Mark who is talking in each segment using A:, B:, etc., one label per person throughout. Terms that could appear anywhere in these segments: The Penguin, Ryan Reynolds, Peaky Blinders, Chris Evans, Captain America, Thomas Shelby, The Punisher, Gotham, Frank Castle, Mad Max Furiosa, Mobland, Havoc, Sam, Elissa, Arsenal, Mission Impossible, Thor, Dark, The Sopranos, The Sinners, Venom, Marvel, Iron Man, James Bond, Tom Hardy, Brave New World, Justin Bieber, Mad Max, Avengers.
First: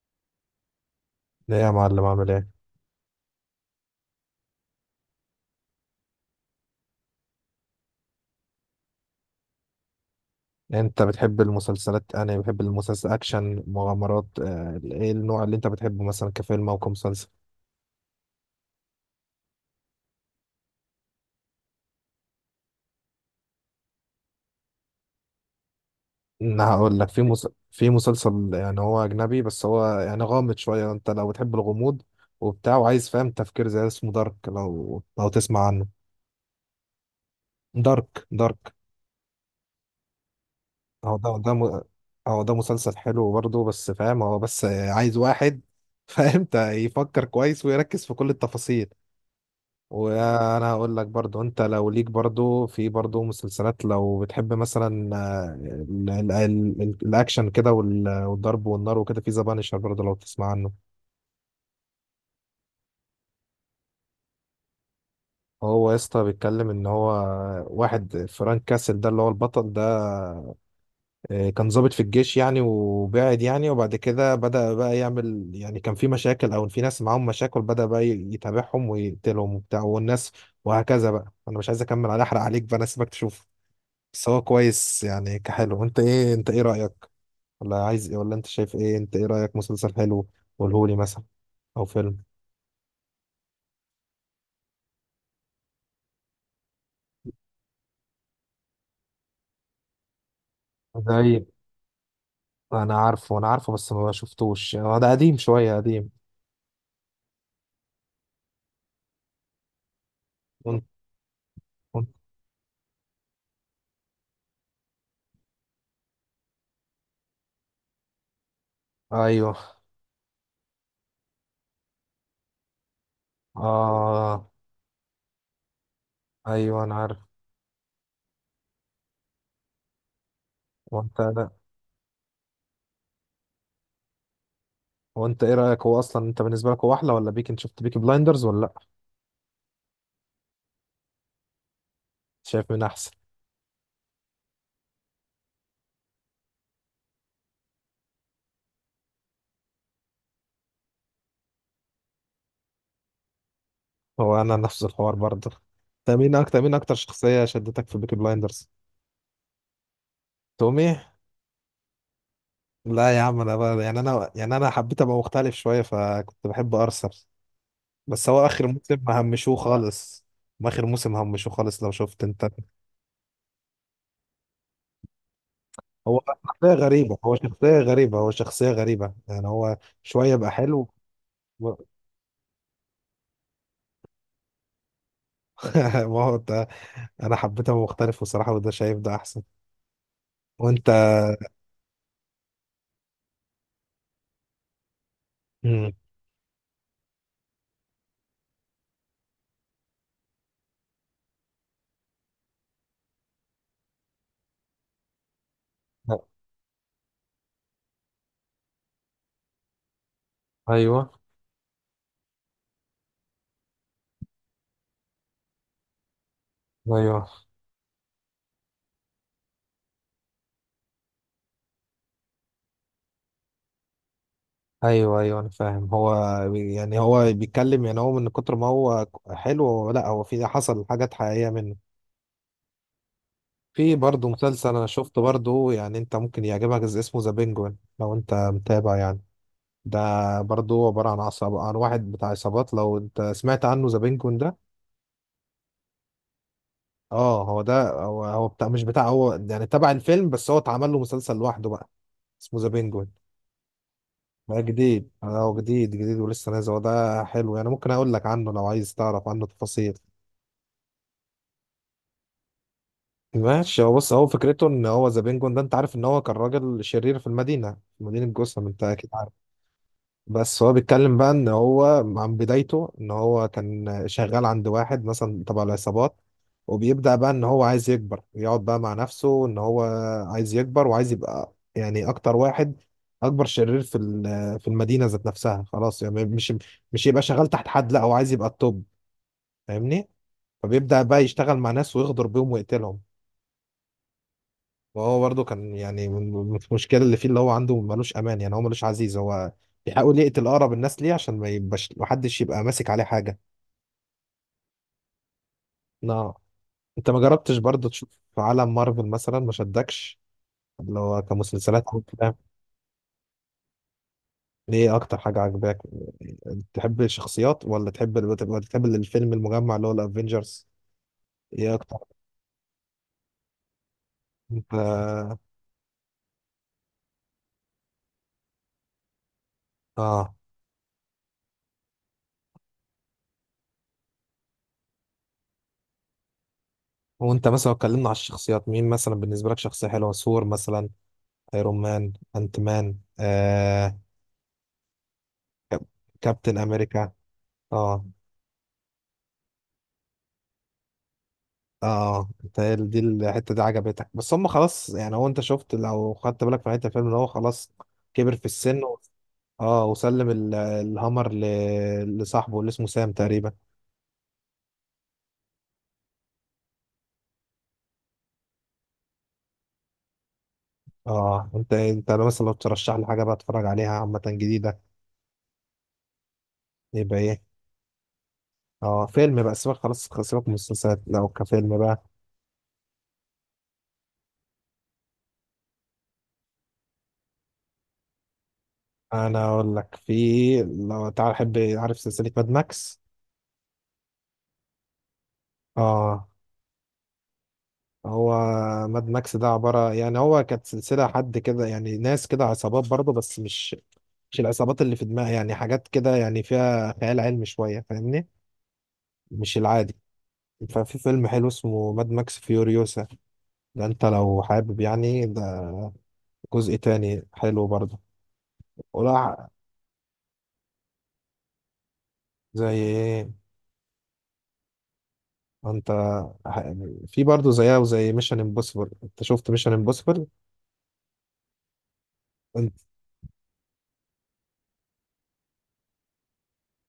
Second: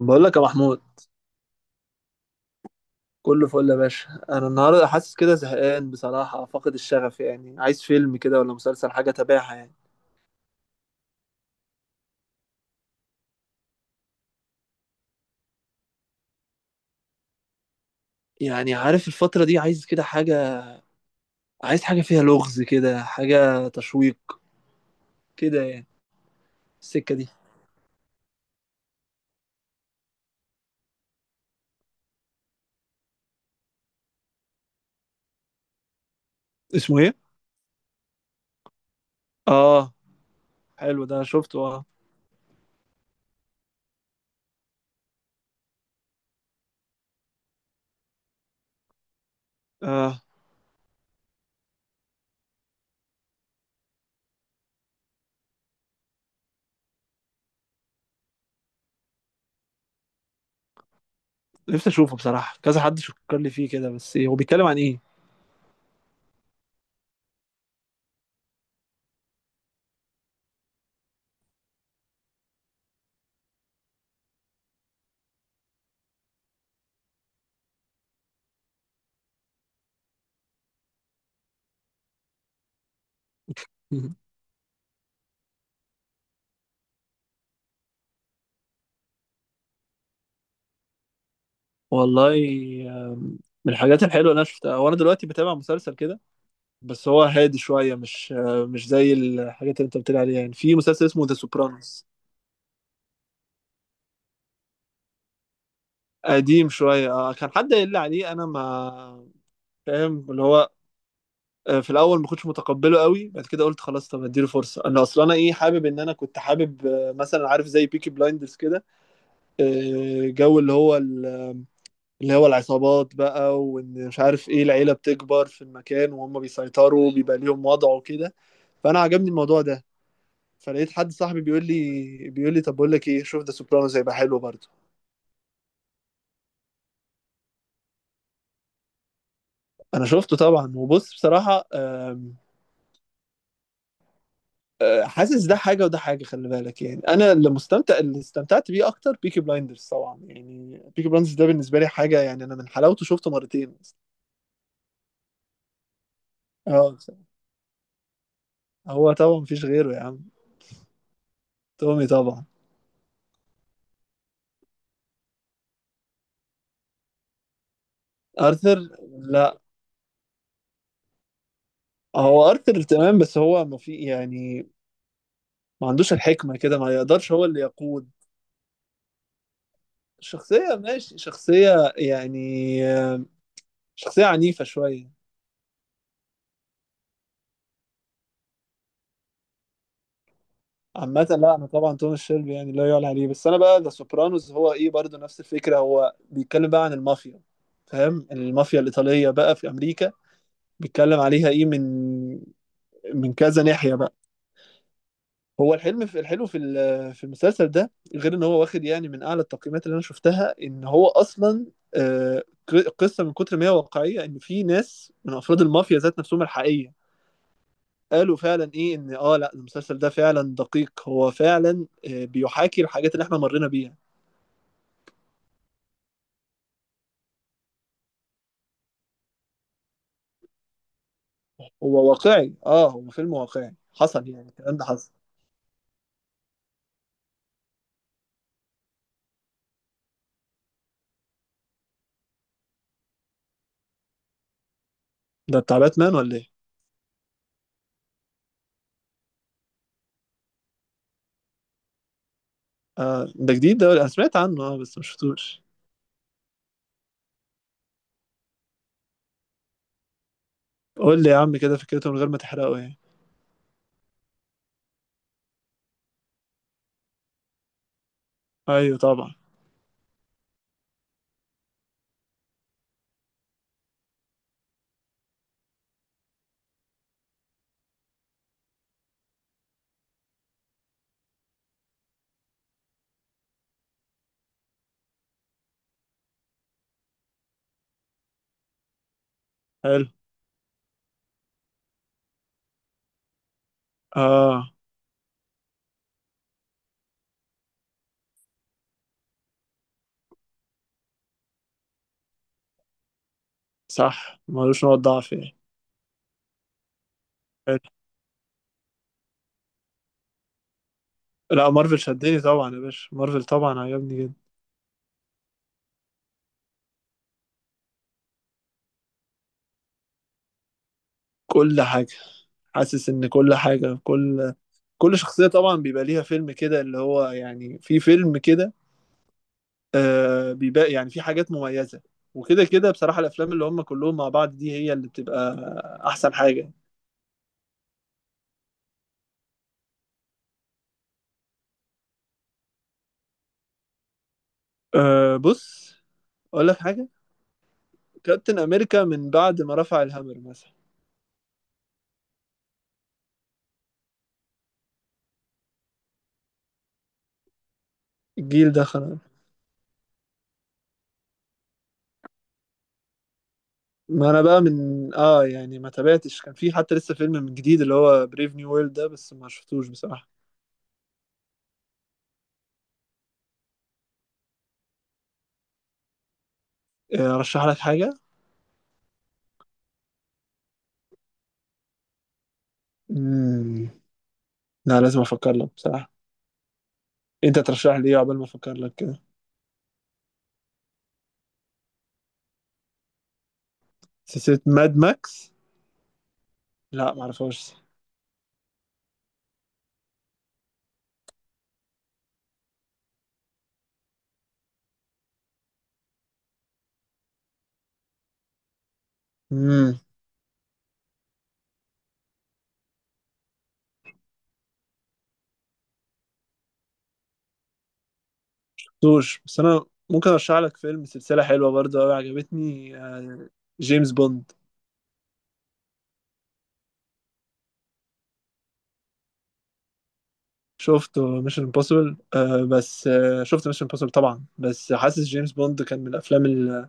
A: بقول لك يا محمود،
B: لا يا معلم، عامل ايه؟
A: كله فل يا باشا. انا النهارده حاسس كده زهقان بصراحه، فاقد الشغف يعني. عايز فيلم كده ولا مسلسل، حاجه اتابعها يعني.
B: انت بتحب المسلسلات؟ انا بحب المسلسل اكشن مغامرات. ايه النوع اللي انت بتحبه مثلا كفيلم او كمسلسل؟
A: يعني عارف الفتره دي عايز كده حاجه، عايز حاجه فيها لغز كده، حاجه تشويق كده يعني.
B: انا هقول لك
A: السكه
B: في
A: دي.
B: مس... في مسلسل، يعني هو اجنبي بس هو يعني غامض شويه. انت لو بتحب الغموض وبتاع وعايز فاهم تفكير زي ده، اسمه دارك. لو تسمع عنه.
A: اسمه ايه؟
B: دارك دارك.
A: اه، حلو،
B: هو
A: ده
B: ده ده
A: شفته، اه
B: م... هو ده مسلسل حلو برضه، بس فاهم، هو بس عايز واحد فاهم يفكر كويس ويركز في كل التفاصيل.
A: اه.
B: وانا هقول لك برضو، انت لو ليك برضو في برضو مسلسلات، لو بتحب مثلا الاكشن كده والضرب والنار وكده، في ذا بانشر برضو لو تسمع عنه.
A: نفسي اشوفه بصراحه، كذا حد شكر لي فيه كده، بس إيه، هو بيتكلم عن ايه؟
B: هو يا اسطى بيتكلم ان هو واحد فرانك كاسل ده اللي هو البطل ده. كان ضابط في الجيش يعني، وبعد كده بدأ بقى يعمل، يعني كان في مشاكل او في ناس معاهم مشاكل، بدأ بقى يتابعهم ويقتلهم وبتاع والناس، وهكذا بقى. انا مش عايز اكمل، على احرق عليك بقى، انا سيبك تشوف. بس هو كويس يعني كحلو. انت ايه، انت ايه رأيك؟ ولا عايز ايه؟ ولا انت شايف ايه؟ انت ايه رأيك؟ مسلسل حلو، قولهولي مثلا، او فيلم.
A: والله، آم، من الحاجات الحلوه اللي انا شفتها وانا دلوقتي بتابع مسلسل كده، بس هو هادي شوية، مش زي الحاجات اللي انت بتقول عليها. يعني في مسلسل اسمه ذا
B: زي،
A: سوبرانوس.
B: انا عارفه انا عارفه، بس ما شفتوش، هو ده قديم شوية قديم.
A: قديم شوية، كان حد قايل لي عليه، انا ما فاهم اللي هو
B: وانت؟
A: آه، في
B: وانت؟
A: الاول ما كنتش متقبله قوي، بعد كده قلت خلاص طب اديله فرصة. انا اصلا انا ايه، حابب ان انا كنت حابب مثلا، عارف زي بيكي بلايندرز كده،
B: ايوه.
A: جو اللي هو العصابات بقى، وان مش عارف
B: اه.
A: ايه، العيلة بتكبر في المكان وهم
B: ايوه انا
A: بيسيطروا
B: عارف.
A: بيبقى ليهم وضع وكده. فانا عجبني الموضوع ده، فلقيت حد
B: وانت؟
A: صاحبي
B: لا،
A: بيقول لي طب بقول لك ايه، شوف ذا سوبرانوز هيبقى حلو برضه.
B: وانت ايه رأيك؟ هو اصلا انت بالنسبة لك هو احلى ولا بيك؟ انت شفت بيكي بلايندرز ولا لا؟
A: انا شفته طبعا، وبص بصراحه، آم،
B: شايف مين احسن؟
A: آه، حاسس ده حاجه وده حاجه، خلي بالك يعني. انا اللي مستمتع، اللي استمتعت بيه اكتر بيكي بلايندرز طبعا. يعني بيكي بلايندرز ده بالنسبه لي حاجه، يعني انا من حلاوته شفته مرتين.
B: هو انا نفس الحوار برضه. انت مين اكتر، مين
A: اه
B: اكتر
A: بصراحة،
B: شخصية شدتك في بيكي بلايندرز؟
A: هو طبعا مفيش غيره يا عم.
B: تومي؟
A: تومي طبعا.
B: لا يا عم، انا بقى يعني، انا حبيت ابقى مختلف شويه فكنت بحب ارسنال. بس هو اخر
A: ارثر؟
B: موسم
A: لا،
B: همشوه خالص. ما اخر موسم همشوه خالص لو شفت انت.
A: هو ارثر تمام بس هو ما في يعني، ما عندوش
B: هو
A: الحكمه
B: شخصيه
A: كده، ما
B: غريبه،
A: يقدرش
B: هو
A: هو اللي
B: شخصيه
A: يقود.
B: غريبه هو شخصيه غريبه يعني، هو شويه بقى
A: شخصيه
B: حلو.
A: ماشي،
B: و-
A: شخصيه يعني، آه، شخصية عنيفة شوية.
B: ما هو ده. انا حبيت ابقى مختلف بصراحه، وده شايف ده احسن. وانت؟
A: عامة لا، أنا طبعا توماس شيلبي يعني لا يعلى عليه. بس أنا بقى ذا سوبرانوز هو إيه، برضه نفس الفكرة.
B: مم.
A: هو بيتكلم بقى عن المافيا، فاهم، المافيا الإيطالية بقى في أمريكا. بيتكلم عليها إيه، من كذا ناحية بقى. هو الحلم في الحلو في المسلسل ده، غير إن هو واخد يعني من أعلى التقييمات اللي أنا شفتها. إن هو
B: ايوه
A: أصلا قصة من كتر ما هي واقعية، إن في ناس من أفراد المافيا ذات نفسهم الحقيقية
B: ايوه،
A: قالوا فعلا ايه ان اه لا، المسلسل ده فعلا دقيق، هو فعلا بيحاكي الحاجات اللي احنا مرينا بيها.
B: ايوه ايوه انا فاهم. هو يعني هو بيتكلم، يعني هو من كتر ما هو حلو، هو لا هو في، حصل حاجات حقيقيه منه.
A: هو واقعي، اه هو فيلم واقعي
B: في برضه
A: حصل، يعني
B: مسلسل
A: الكلام ده
B: انا
A: حصل.
B: شفته برضه، يعني انت ممكن يعجبك، اسمه ذا بينجوين لو انت متابع يعني. ده برضه عبارة عن عصب، عن واحد بتاع عصابات، لو انت سمعت عنه، ذا بينجوين ده.
A: ده بتاع باتمان ولا ايه؟
B: اه هو ده، هو بتاع، مش بتاع، هو يعني تبع الفيلم، بس هو اتعمل له مسلسل لوحده بقى، اسمه ذا بينجوين.
A: آه، ده جديد ده ولا إيه؟ انا سمعت
B: ده
A: عنه اه بس ما
B: جديد، اه
A: شفتوش.
B: جديد جديد ولسه نازل. هو ده حلو يعني، ممكن اقول لك عنه لو عايز تعرف عنه تفاصيل.
A: قول لي يا عم كده فكرته من غير ما تحرقه يعني.
B: ماشي، هو بص، هو فكرته ان هو ذا بينجوين ده، انت عارف ان هو كان راجل شرير في المدينة، في مدينة جوثام، انت
A: ايوه
B: اكيد.
A: طبعا.
B: بس هو بيتكلم بقى ان هو عن بدايته، ان هو كان شغال عند واحد مثلا تبع العصابات، وبيبدأ بقى ان هو عايز يكبر، يقعد بقى مع نفسه ان هو عايز يكبر وعايز يبقى يعني اكتر واحد، اكبر شرير في في المدينة ذات نفسها. خلاص يعني مش، مش يبقى شغال تحت حد، لا هو عايز يبقى التوب،
A: حلو.
B: فاهمني. فبيبدأ بقى يشتغل مع ناس ويغدر بيهم ويقتلهم.
A: اه.
B: وهو برضه كان يعني المشكله اللي فيه اللي هو عنده، ملوش امان يعني، هو ملوش عزيز، هو بيحاول يقتل اقرب الناس ليه عشان ما يبقاش محدش يبقى ماسك عليه حاجه.
A: صح، ملوش نقط ضعف يعني.
B: لا. انت ما جربتش برضه
A: حلو.
B: تشوف في عالم مارفل مثلا؟ ما شدكش اللي هو
A: لا،
B: كمسلسلات
A: مارفل
B: او افلام؟
A: شدني طبعا يا باشا، مارفل طبعا عجبني جدا.
B: ليه؟ اكتر حاجه عجباك، تحب الشخصيات ولا تحب، ولا تحب الفيلم المجمع اللي هو الافينجرز؟ ايه
A: كل
B: اكتر؟
A: حاجة، حاسس ان كل حاجة، كل
B: انت.
A: كل شخصية طبعًا بيبقى ليها فيلم كده، اللي هو يعني في فيلم كده،
B: اه.
A: بيبقى يعني في حاجات مميزة، وكده كده، بصراحة الأفلام اللي هم كلّهم مع بعض دي هي اللي بتبقى أحسن حاجة.
B: وانت مثلا لو اتكلمنا على الشخصيات، مين مثلا بالنسبه لك شخصيه حلوه؟ ثور مثلا، ايرون مان، انت مان، آه، كاب-
A: بُص،
B: كابتن
A: أقول لك حاجة،
B: امريكا. اه.
A: كابتن أمريكا من بعد ما رفع الهامر مثلًا،
B: اه انت دي الحته دي عجبتك، بس هم خلاص يعني، هو انت شفت لو خدت بالك في نهايه الفيلم ان هو خلاص كبر في
A: الجيل
B: السن
A: ده
B: و...
A: خلا.
B: اه وسلم الهامر ل... لصاحبه اللي اسمه سام تقريبا.
A: ما أنا بقى من يعني ما تابعتش، كان في حتى لسه فيلم من جديد اللي هو brave new world ده، بس ما شفتوش بصراحة.
B: اه انت، انت لو مثلا لو ترشح لي حاجه بقى اتفرج عليها عامه جديده، يبقى ايه؟
A: أرشّح لك حاجة؟
B: اه فيلم بقى، سيبك خلاص سيبك من المسلسلات، لو كفيلم بقى.
A: إمم، لأ لازم أفكّر لك بصراحة. أنت ترشّح لي إيه عقبال ما أفكّر لك كده؟
B: انا اقول لك، في لو تعال، احب عارف سلسله ماد ماكس؟
A: سلسلة ماد ماكس؟
B: اه.
A: لا معرفهاش.
B: هو ماد ماكس ده عبارة يعني، هو كانت سلسلة حد كده، يعني ناس كده عصابات برضه، بس مش مش العصابات اللي في دماغي، يعني حاجات كده يعني فيها خيال علمي شوية، فاهمني، مش العادي.
A: امم،
B: ففي فيلم حلو اسمه ماد ماكس فيوريوسا، ده انت لو حابب يعني، ده جزء تاني حلو برضه.
A: دوش
B: ولا
A: بس انا ممكن ارشح لك فيلم، سلسلة حلوة برضه قوي
B: زي
A: عجبتني،
B: ايه؟
A: جيمس بوند.
B: انت ح- في برضه زيها، وزي ميشن امبوسيبل. انت شفت ميشن امبوسيبل؟
A: شفت ميشن امبوسيبل آه بس آه، شفت ميشن امبوسيبل طبعا، بس حاسس جيمس بوند كان من الافلام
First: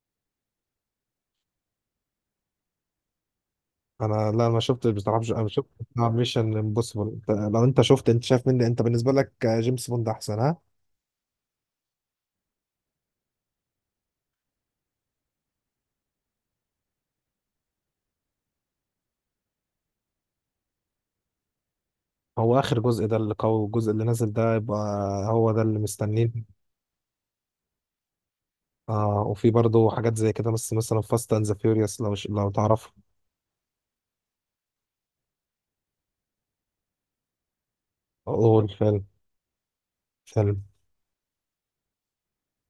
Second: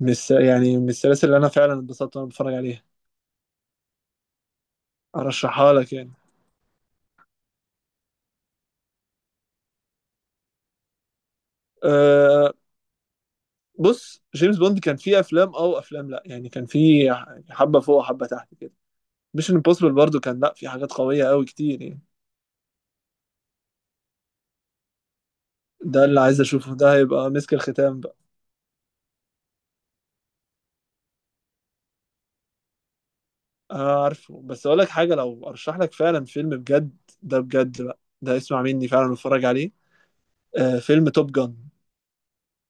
A: يعني من السلاسل اللي انا فعلا اتبسطت وانا بتفرج عليها.
B: انا لا ما شفتش بصراحه، مش، انا شفت
A: ارشحها لك
B: بتاع
A: يعني.
B: ميشن امبوسيبل. لو انت شفت، انت شايف مني، انت بالنسبه لك جيمس بوند احسن، ها؟
A: آه، بص، جيمس بوند كان فيه افلام او افلام، لا يعني كان فيه حبة فوق وحبة تحت كده. ميشن امبوسيبل برضه كان لا، في حاجات قوية قوي كتير يعني.
B: هو اخر جزء ده اللي قوي، الجزء اللي نازل ده يبقى هو ده اللي
A: ده اللي عايز
B: مستنين.
A: اشوفه، ده هيبقى مسك الختام بقى.
B: آه، وفي برضه حاجات زي كده، بس مثلا فاست اند ذا فيوريوس، لو تعرفه.
A: آه عارفه، بس اقول لك حاجه، لو ارشح لك فعلا فيلم بجد، ده بجد بقى ده،
B: هو
A: اسمع مني
B: الفيلم،
A: فعلا واتفرج عليه،
B: فيلم،
A: آه، فيلم توب جان.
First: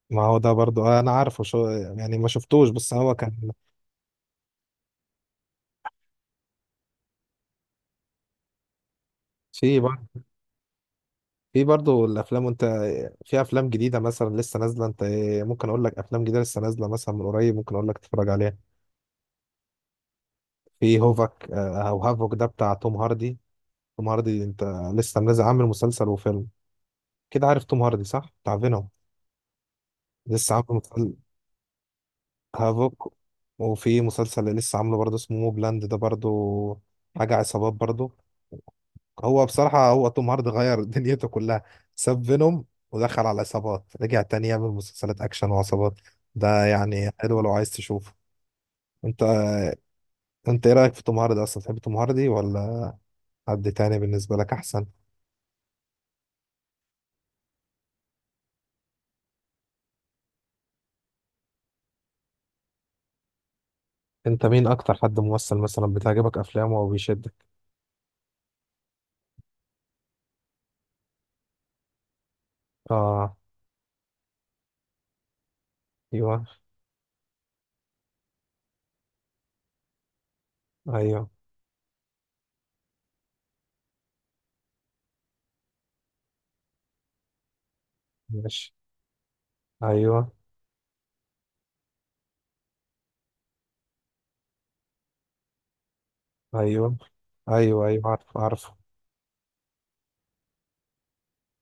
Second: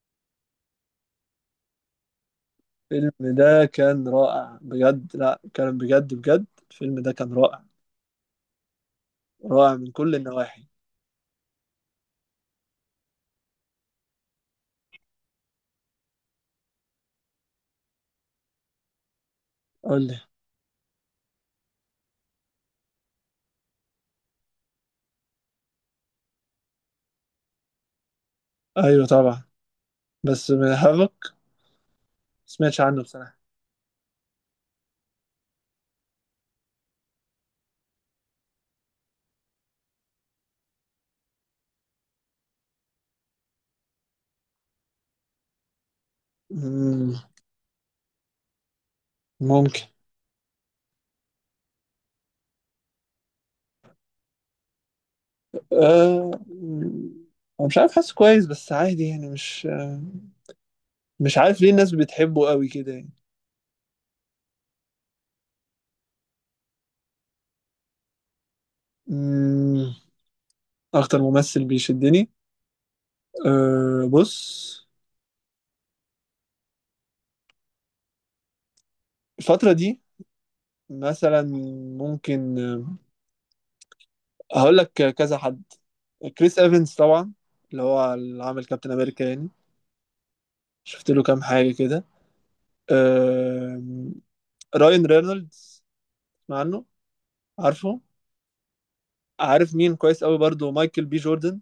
B: ما هو ده برضه آه انا عارفه، شو يعني، ما شفتوش، بس
A: الفيلم
B: هو كان.
A: ده كان رائع بجد، لا كان بجد بجد، الفيلم ده كان رائع، رائع
B: في
A: من كل
B: برضه،
A: النواحي.
B: في برضه الافلام، وانت، في افلام جديده مثلا لسه نازله. انت ممكن اقول لك افلام جديده لسه نازله مثلا من قريب، ممكن اقول لك تتفرج عليها.
A: قول لي.
B: في هوفك او هافوك، ده بتاع توم هاردي. توم هاردي انت، لسه منزل، عامل مسلسل وفيلم كده. عارف توم هاردي صح، بتاع فينوم؟
A: ايوه طبعا، بس
B: لسه عامل
A: من هافك
B: مسلسل
A: ما سمعتش عنه
B: هافوك،
A: بصراحه.
B: وفي مسلسل اللي لسه عامله برضه اسمه موبلاند، ده برضه حاجة عصابات برضه. هو بصراحة، هو توم هاردي غير دنيته كلها، ساب فينوم ودخل على عصابات، رجع تاني يعمل مسلسلات أكشن وعصابات. ده يعني
A: مم،
B: حلو لو عايز تشوفه. انت،
A: ممكن.
B: انت ايه رأيك في توم هاردي اصلا؟ تحب توم هاردي ولا حد تاني بالنسبة لك احسن؟
A: آه مم، أنا مش عارف، حاسه كويس بس عادي يعني، مش مش عارف ليه الناس بتحبه قوي كده يعني.
B: انت مين اكتر حد ممثل مثلا بتعجبك افلامه او بيشدك؟
A: مم، اكتر ممثل بيشدني،
B: اه.
A: أه بص،
B: ايوه.
A: الفترة دي
B: ايوه.
A: مثلا، ممكن هقول لك كذا حد. كريس ايفنز طبعا، اللي هو اللي عامل
B: ماشي.
A: كابتن امريكا يعني،
B: ايوه.
A: شفت له كام حاجة كده. أه، راين رينولدز، اسمع عنه،
B: ايوه ايوه،
A: عارفه.
B: ايوه عارف عارف.
A: عارف مين كويس قوي برضو؟ مايكل بي جوردن،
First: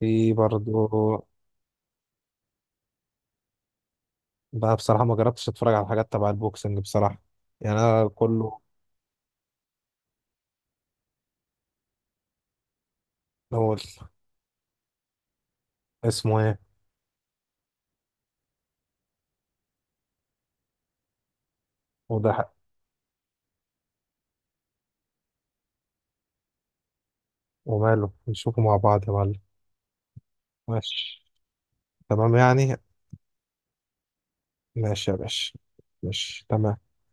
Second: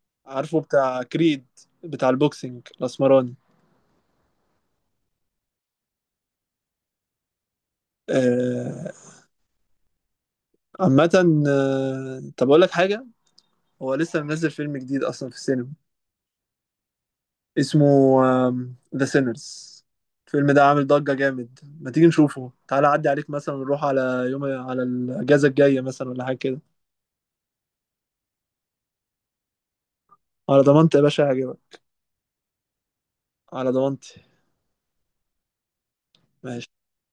B: في
A: عارفه، بتاع
B: برضو.
A: كريد، بتاع البوكسينج الاسمراني.
B: بقى بصراحة ما جربتش اتفرج على حاجات تبع البوكسنج بصراحة، يعني انا كله.
A: آه، عامة طب أقول لك حاجة،
B: اول،
A: هو لسه منزل فيلم جديد أصلا في السينما،
B: اسمه ايه؟
A: اسمه ذا سينرز. الفيلم ده عامل ضجة جامد، ما تيجي
B: وده
A: نشوفه،
B: حق.
A: تعالى عدي عليك مثلا، نروح على يوم على الأجازة الجاية مثلا ولا حاجة كده.
B: وماله نشوفه مع بعض يا معلم.
A: على ضمانتي يا
B: ماشي
A: باشا هجيبك.
B: تمام يعني.
A: على ضمانتي.
B: ماشي يا باشا، ماشي تمام.
A: ماشي.